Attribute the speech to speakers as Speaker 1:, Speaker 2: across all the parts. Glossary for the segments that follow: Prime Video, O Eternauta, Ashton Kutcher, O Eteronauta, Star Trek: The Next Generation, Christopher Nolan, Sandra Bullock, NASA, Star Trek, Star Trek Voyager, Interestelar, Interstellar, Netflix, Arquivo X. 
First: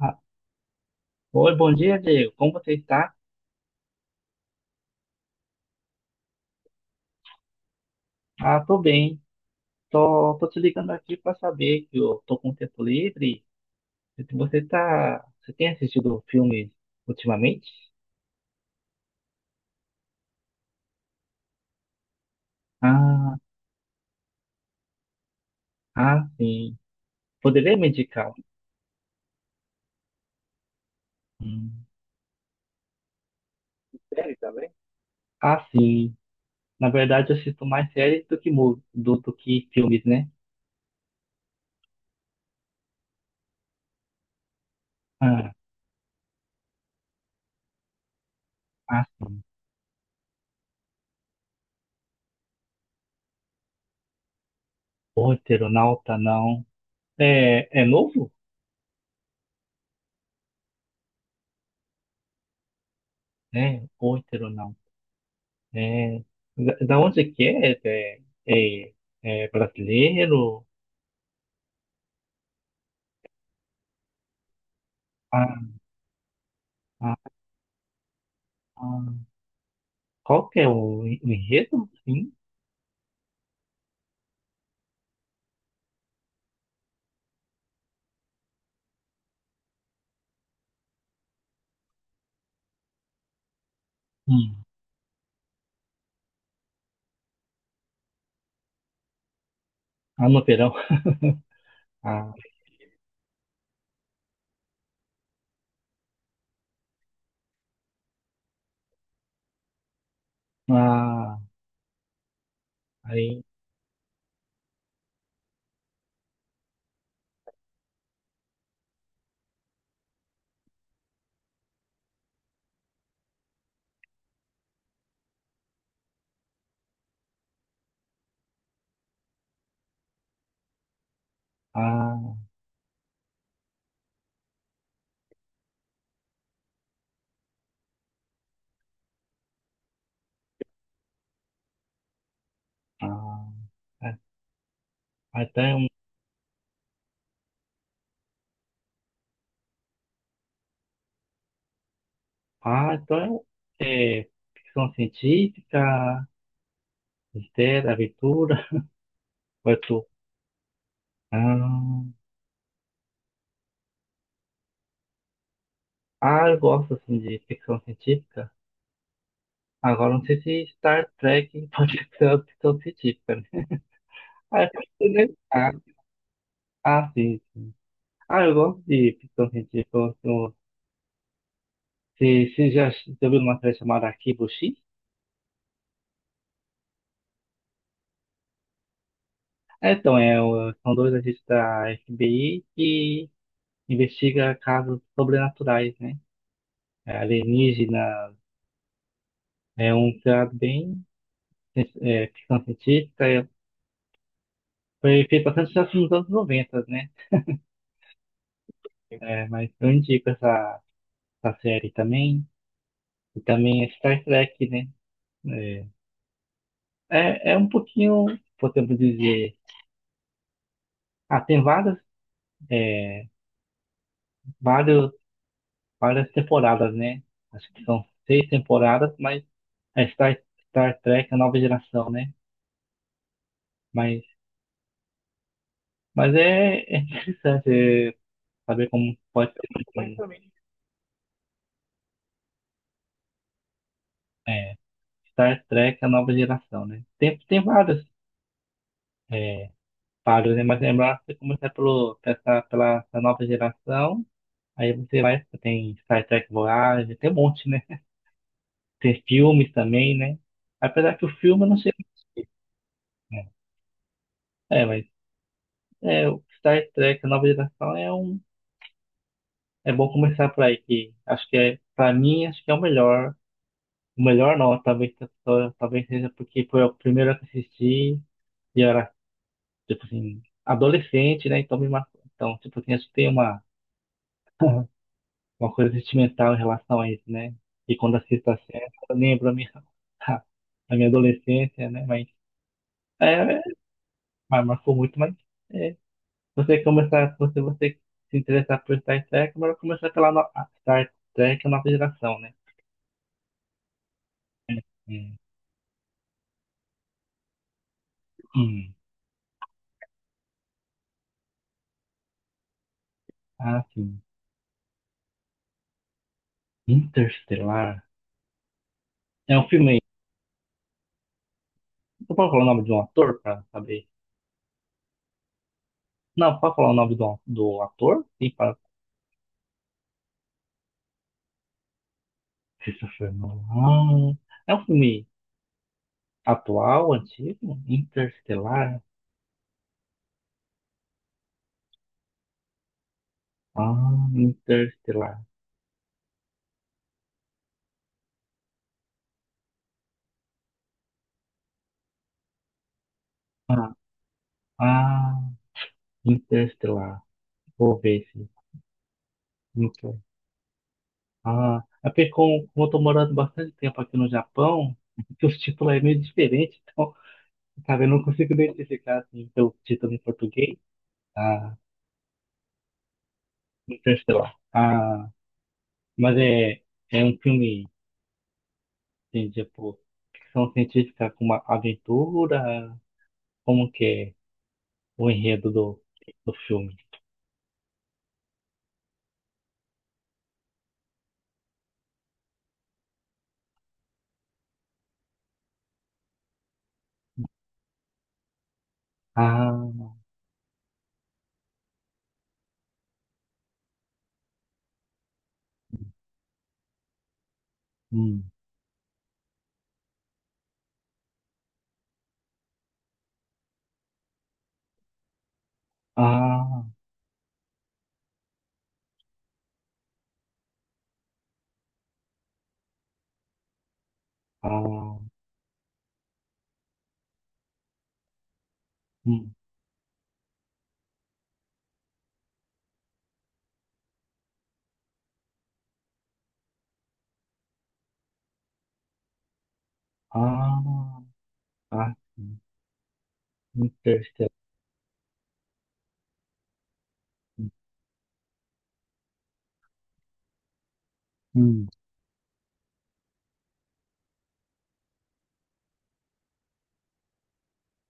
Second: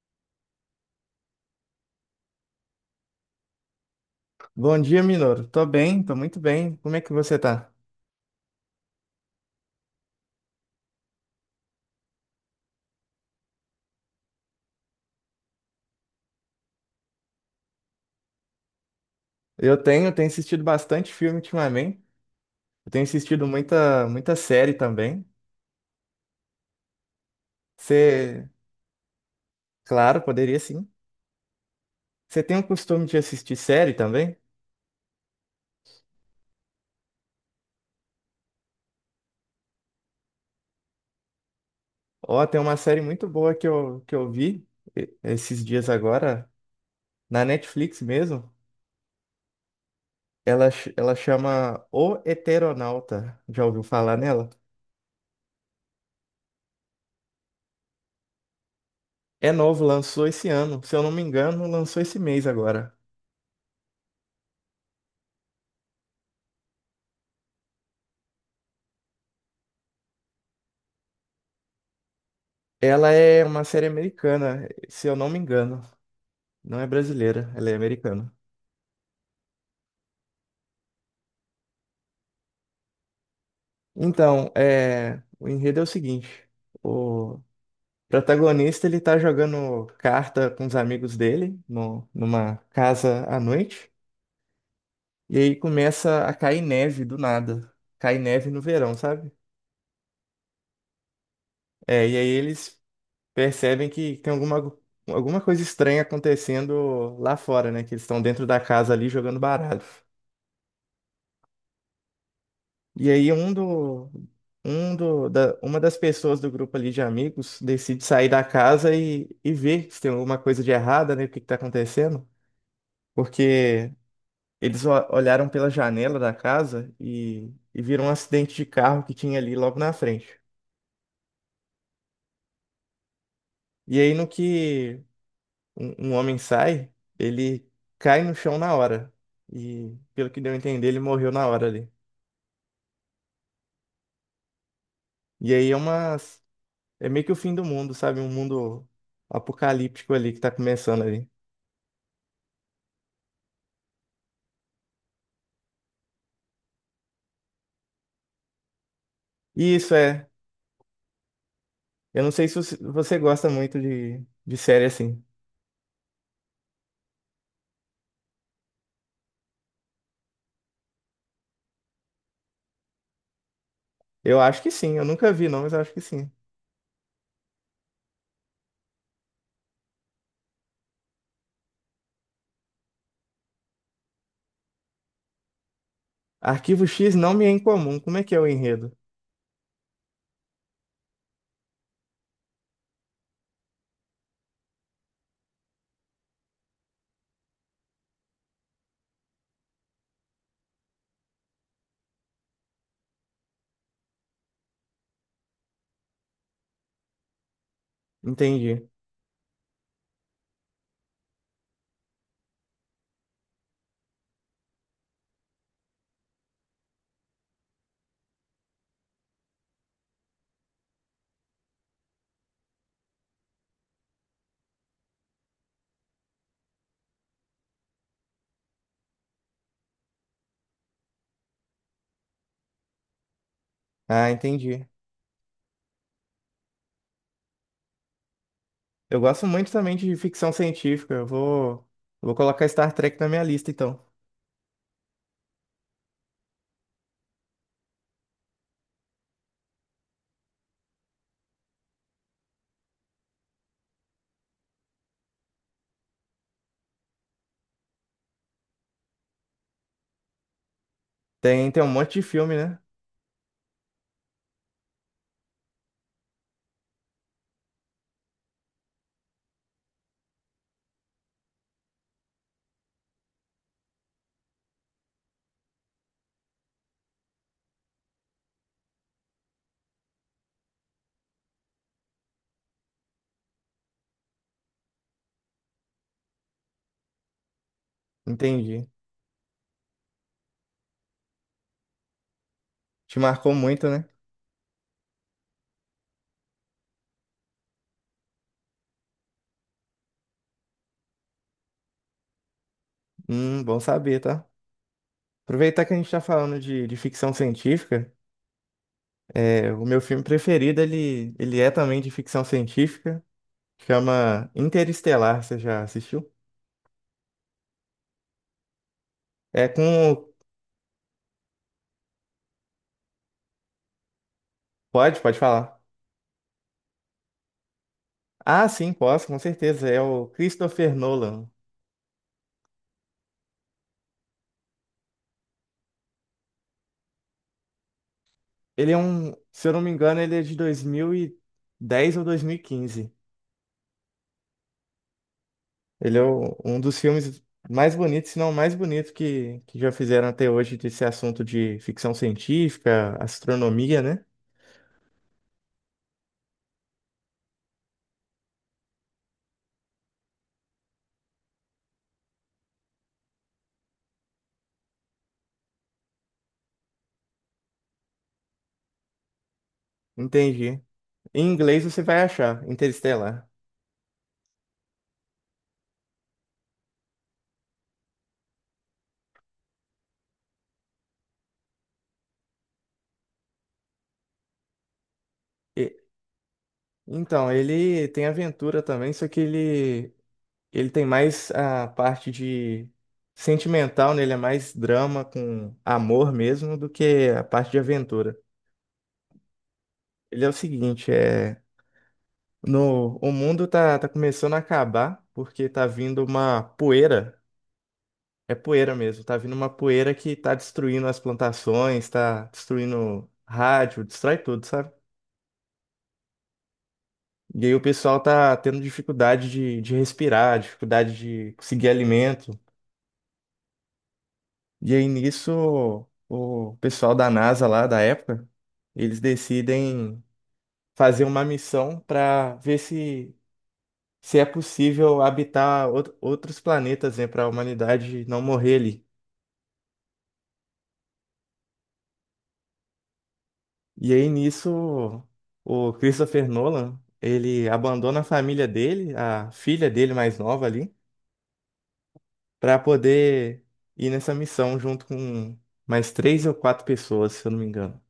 Speaker 1: Ah, oi, bom dia, Diego. Como você está?
Speaker 2: Bom dia, Minoro. Tô bem, tô muito bem. Como é que você tá?
Speaker 1: Tô bem. Tô te ligando aqui para saber que eu tô com tempo livre. Se você tá, você tem assistido filmes ultimamente?
Speaker 2: Eu tenho assistido bastante filme ultimamente. Eu tenho
Speaker 1: Ah,
Speaker 2: assistido muita série também.
Speaker 1: sim. Poderia me indicar?
Speaker 2: Você, claro, poderia sim.
Speaker 1: Hum,
Speaker 2: Você tem o costume de assistir série
Speaker 1: Série
Speaker 2: também?
Speaker 1: também? Ah, sim. Na verdade, eu assisto mais séries do que do que filmes, né?
Speaker 2: Ó, tem uma série muito boa que eu vi
Speaker 1: Ah,
Speaker 2: esses dias agora, na Netflix mesmo.
Speaker 1: sim.
Speaker 2: Ela chama O Eteronauta. Já ouviu falar nela?
Speaker 1: O Eternauta, não. É, é novo?
Speaker 2: É novo, lançou esse ano. Se eu não me engano, lançou esse mês agora.
Speaker 1: É, O Eternauta. É, da onde que é? É, é brasileiro?
Speaker 2: Ela é uma série americana, se eu não me
Speaker 1: Ah,
Speaker 2: engano. Não é
Speaker 1: ah,
Speaker 2: brasileira, ela é americana.
Speaker 1: ah. Qual que é o, o enredo? Sim.
Speaker 2: Então, é, o enredo é o seguinte: o protagonista ele tá jogando carta com os amigos dele numa casa à noite,
Speaker 1: Hum.
Speaker 2: e aí começa a cair neve do nada. Cai neve no verão, sabe?
Speaker 1: Ah, no verão.
Speaker 2: É, e aí
Speaker 1: Ah,
Speaker 2: eles percebem que tem alguma, alguma coisa estranha acontecendo lá fora, né? Que eles estão dentro da casa ali jogando baralho.
Speaker 1: ah,
Speaker 2: E aí
Speaker 1: aí,
Speaker 2: uma das pessoas do grupo ali de amigos decide sair da casa e ver se tem alguma coisa de errada, né? O que que tá acontecendo? Porque eles olharam pela janela da casa e viram um acidente de carro que tinha ali logo na frente.
Speaker 1: ah,
Speaker 2: E aí no que um homem sai, ele cai no chão na hora. E pelo que deu a entender, ele morreu na hora ali.
Speaker 1: ah, ah, ah,
Speaker 2: E
Speaker 1: então
Speaker 2: aí
Speaker 1: é
Speaker 2: é
Speaker 1: um,
Speaker 2: uma, é meio que o fim do mundo, sabe? Um mundo apocalíptico ali que tá começando ali.
Speaker 1: então é, é ficção científica, mistério, aventura, vai
Speaker 2: Isso
Speaker 1: tu.
Speaker 2: é.
Speaker 1: Ah,
Speaker 2: Eu não sei se você gosta muito de série assim.
Speaker 1: eu gosto assim de ficção científica. Agora não sei se Star Trek pode ser uma ficção científica, né?
Speaker 2: Eu
Speaker 1: Ah,
Speaker 2: acho
Speaker 1: é
Speaker 2: que sim. Eu
Speaker 1: porque, né?
Speaker 2: nunca vi, não, mas eu acho que sim.
Speaker 1: Sim, sim. Ah, eu gosto de ficção científica. Eu você já viu uma série chamada Arquivo X?
Speaker 2: Arquivo X não me é incomum. Como é que é o enredo?
Speaker 1: Ah, então, é, são dois agentes da FBI que investiga casos sobrenaturais, né? É, alienígena, é um criado bem ficção científica. Foi feito bastante já nos anos 90, né?
Speaker 2: Entendi.
Speaker 1: É, mas eu indico essa, essa série também. E também é Star Trek, né? É, é um pouquinho, podemos dizer. Ah, tem várias, é, vários, várias temporadas, né? Acho que são 6 temporadas, mas é Star Trek, a nova geração, né? Mas,
Speaker 2: Ah, entendi.
Speaker 1: mas é, é interessante, saber como
Speaker 2: Eu gosto
Speaker 1: pode ser
Speaker 2: muito também de
Speaker 1: um-
Speaker 2: ficção científica. Eu vou, vou colocar Star Trek na minha lista, então.
Speaker 1: é, Star Trek, a nova geração, né? Tem, tem vários, é, páreos, né? Mas lembrar, você começa pela essa nova geração, aí você vai, tem Star Trek Voyager, tem um monte, né? Tem filmes também, né? Apesar que o filme eu
Speaker 2: Tem,
Speaker 1: não
Speaker 2: tem um
Speaker 1: sei.
Speaker 2: monte de filme, né?
Speaker 1: É, mas é, o Star Trek, a nova geração é um. É bom começar por aí, que acho que é, pra mim, acho que é o melhor. O melhor não, talvez, talvez seja porque foi o primeiro que assisti e eu era, tipo assim, adolescente, né? Então me marcou. Então, tipo assim, acho que tem uma, uma coisa sentimental em relação a isso, né? E quando assisto a série,
Speaker 2: Entendi.
Speaker 1: eu lembro a minha, a minha adolescência, né? Mas,
Speaker 2: Te marcou
Speaker 1: é,
Speaker 2: muito, né?
Speaker 1: mas marcou muito, mas. É, você começar, se você se interessar por Star Trek, melhor começar pela a Star Trek, a nova geração, né?
Speaker 2: Bom saber, tá?
Speaker 1: É, é,
Speaker 2: Aproveitar que a gente tá falando de ficção científica,
Speaker 1: hum,
Speaker 2: é, o meu filme preferido, ele é também de ficção científica.
Speaker 1: ah, sim.
Speaker 2: Chama Interestelar, você já assistiu?
Speaker 1: Interstellar. É
Speaker 2: É
Speaker 1: um filme.
Speaker 2: com.
Speaker 1: Você pode falar o nome de um ator pra saber?
Speaker 2: Pode, pode falar.
Speaker 1: Não, pode falar o nome do ator? Sim,
Speaker 2: Ah,
Speaker 1: para
Speaker 2: sim, posso, com certeza. É o Christopher Nolan.
Speaker 1: Christopher Nolan. É um filme atual, antigo?
Speaker 2: Ele é
Speaker 1: Interstellar?
Speaker 2: um, se eu não me engano, ele é de 2010 ou 2015.
Speaker 1: Ah, Interstellar.
Speaker 2: Ele é um dos filmes mais bonitos, se não o mais bonito que já fizeram até hoje desse assunto de ficção científica,
Speaker 1: Ah,
Speaker 2: astronomia, né?
Speaker 1: ah, Interstellar. Vou ver esse. Ah, é porque como eu tô morando bastante tempo aqui no Japão, que os títulos é meio diferente, então, sabe, eu não consigo identificar assim, o título em português,
Speaker 2: Entendi. Em
Speaker 1: ah,
Speaker 2: inglês você vai achar, Interestelar.
Speaker 1: então, sei. Ah, mas é, é um filme, assim, tipo, ficção científica com uma aventura, como que é o enredo
Speaker 2: E-
Speaker 1: do, do filme?
Speaker 2: Então, ele tem aventura também, só que ele tem mais a parte de sentimental, né? Ele é mais drama com amor mesmo do que a parte de aventura.
Speaker 1: Ah,
Speaker 2: Ele é o seguinte, é no o mundo tá, tá começando a acabar porque tá vindo uma poeira,
Speaker 1: hum,
Speaker 2: é poeira mesmo, tá vindo uma poeira que tá destruindo as plantações, tá destruindo rádio, destrói tudo, sabe?
Speaker 1: ah,
Speaker 2: E aí o pessoal tá tendo dificuldade de respirar, dificuldade de conseguir alimento. E aí
Speaker 1: ah,
Speaker 2: nisso, o pessoal da NASA lá da época, eles
Speaker 1: hum,
Speaker 2: decidem fazer uma missão para ver se, se é possível habitar outros planetas, né, para a humanidade não morrer ali.
Speaker 1: ah, sim,
Speaker 2: E aí
Speaker 1: Interestelar,
Speaker 2: nisso, o Christopher Nolan, ele abandona a família dele, a filha dele mais nova ali,
Speaker 1: hum,
Speaker 2: para poder ir nessa missão junto com mais três ou quatro pessoas, se eu não me engano.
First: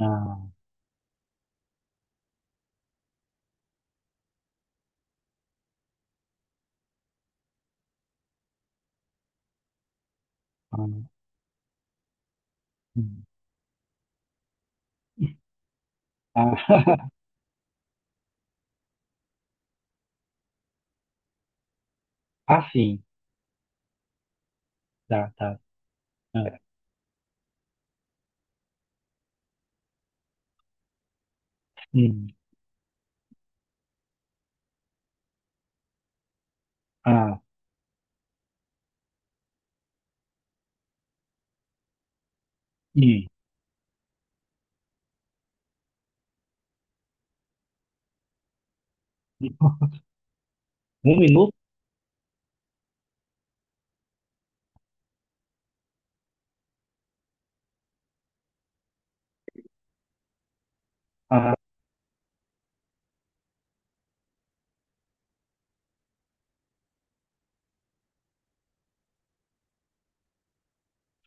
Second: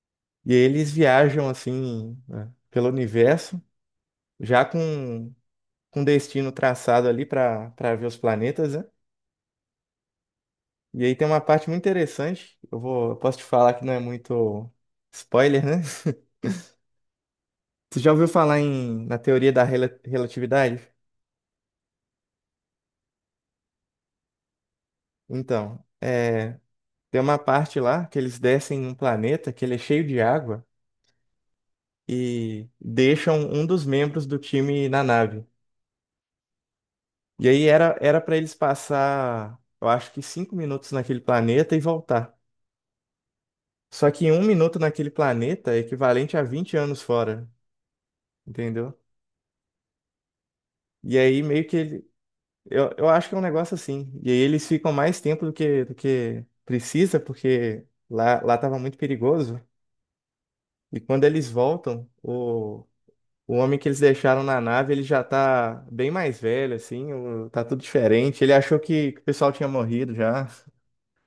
Speaker 1: ah,
Speaker 2: E aí eles viajam assim, né, pelo universo já com destino traçado ali para ver os planetas, né?
Speaker 1: ah,
Speaker 2: E aí tem uma parte muito interessante, eu vou, eu
Speaker 1: hum.
Speaker 2: posso te falar que não é muito spoiler, né?
Speaker 1: Ah,
Speaker 2: Você já ouviu falar em, na teoria da relatividade?
Speaker 1: ah, sim. Tá, tá.
Speaker 2: Então, é,
Speaker 1: Ah,
Speaker 2: tem uma parte lá que eles descem em um planeta que ele é cheio de água
Speaker 1: hum,
Speaker 2: e deixam um dos membros do time na nave.
Speaker 1: ah,
Speaker 2: E aí era para eles passar, eu acho que 5 minutos naquele planeta e voltar.
Speaker 1: hum.
Speaker 2: Só que 1 minuto naquele planeta é equivalente a 20 anos fora, entendeu?
Speaker 1: Um
Speaker 2: E aí
Speaker 1: minuto?
Speaker 2: meio que ele. Eu acho que é um negócio assim. E aí eles ficam mais tempo do que precisa, porque lá, lá tava muito perigoso. E quando eles
Speaker 1: Ah,
Speaker 2: voltam, o homem que eles deixaram na nave, ele já tá bem mais velho, assim, tá tudo diferente. Ele achou que o pessoal tinha morrido já.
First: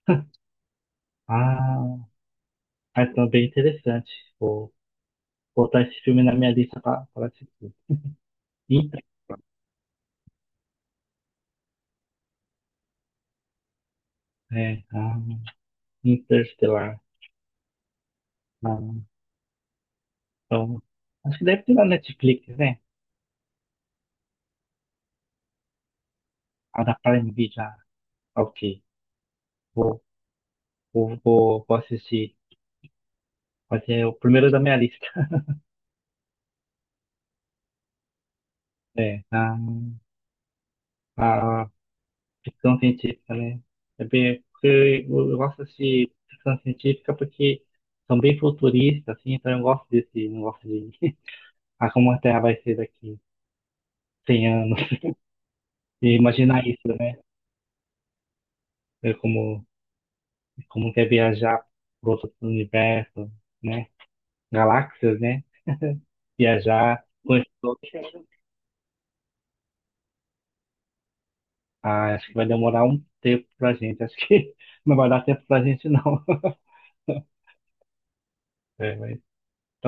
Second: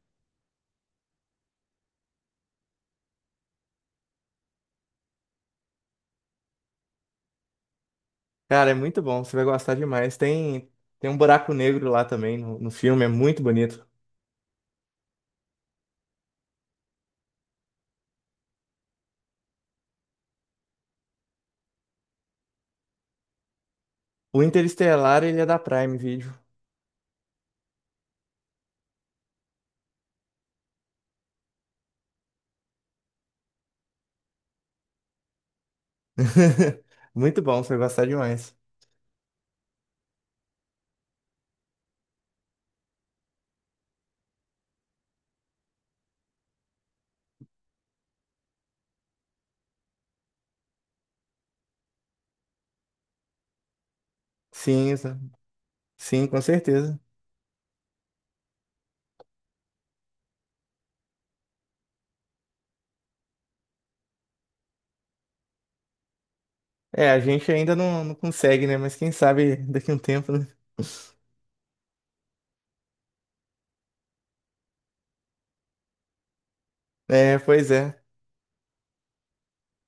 Speaker 1: ah, é então bem interessante. Vou botar esse filme na minha lista para assistir.
Speaker 2: Cara, é
Speaker 1: Inter,
Speaker 2: muito bom, você vai gostar demais. Tem, tem um buraco negro lá também no, no filme, é muito bonito.
Speaker 1: é, ah, Interstellar. Ah, então, acho que deve ter na Netflix, né?
Speaker 2: O Interestelar, ele é da Prime Video.
Speaker 1: A da Prime Video. Ah, ok. Vou, vou assistir. Vai ser o primeiro da minha lista.
Speaker 2: Muito bom, você vai gostar demais.
Speaker 1: É, ah, ah, ficção científica, né? É bem, porque eu gosto de ficção científica porque são bem futuristas, assim, então eu gosto desse negócio de ah, como a Terra vai ser daqui 100
Speaker 2: Sim,
Speaker 1: anos.
Speaker 2: exa-
Speaker 1: E
Speaker 2: sim, com
Speaker 1: imaginar isso,
Speaker 2: certeza.
Speaker 1: né? Ver como, como quer viajar para outro universo, né? Galáxias, né? Viajar,
Speaker 2: É, a
Speaker 1: com esse
Speaker 2: gente ainda
Speaker 1: outros.
Speaker 2: não, não consegue, né? Mas quem sabe daqui a um tempo, né?
Speaker 1: Ah, acho que vai demorar um tempo pra gente. Acho que não vai dar tempo pra gente, não.
Speaker 2: É, pois é.
Speaker 1: É, mas,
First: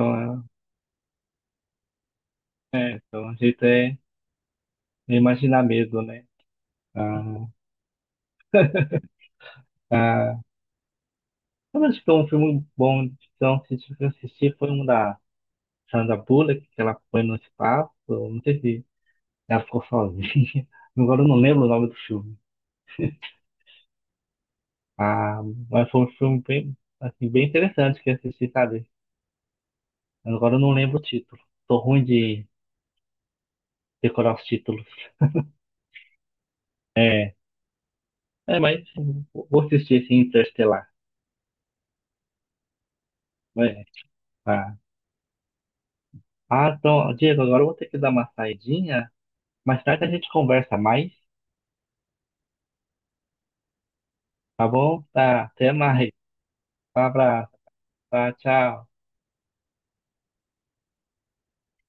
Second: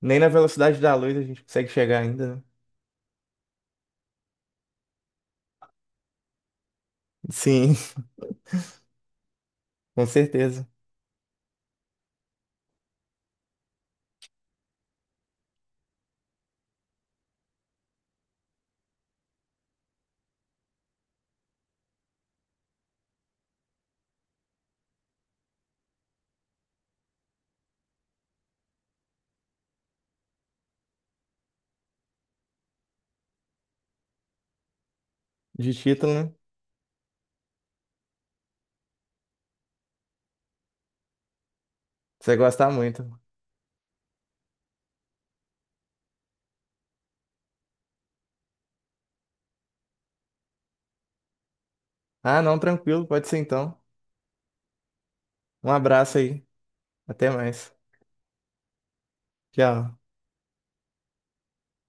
Speaker 2: Nem na velocidade da luz a gente consegue chegar ainda, né?
Speaker 1: então, a gente é imaginar mesmo, né? Ah,
Speaker 2: Sim, com
Speaker 1: ah,
Speaker 2: certeza.
Speaker 1: mas acho que é um filme bom de ficção que eu assisti foi um da Sandra Bullock, que ela foi no espaço, não sei se ela ficou sozinha, agora eu não lembro o nome do filme. Ah, mas foi um filme bem, assim, bem interessante que eu assisti, sabe? Agora eu não lembro o título. Tô ruim de decorar os títulos.
Speaker 2: De título, né?
Speaker 1: É, mas vou assistir esse Interestelar.
Speaker 2: Você vai gostar muito.
Speaker 1: É, tá. Ah, então, Diego, agora eu vou ter que dar uma saidinha. Mais tarde a gente conversa mais,
Speaker 2: Ah, não, tranquilo, pode ser então.
Speaker 1: tá bom? Tá,
Speaker 2: Um
Speaker 1: até mais.
Speaker 2: abraço aí.
Speaker 1: Um
Speaker 2: Até
Speaker 1: abraço,
Speaker 2: mais.
Speaker 1: tá? Tchau.
Speaker 2: Tchau.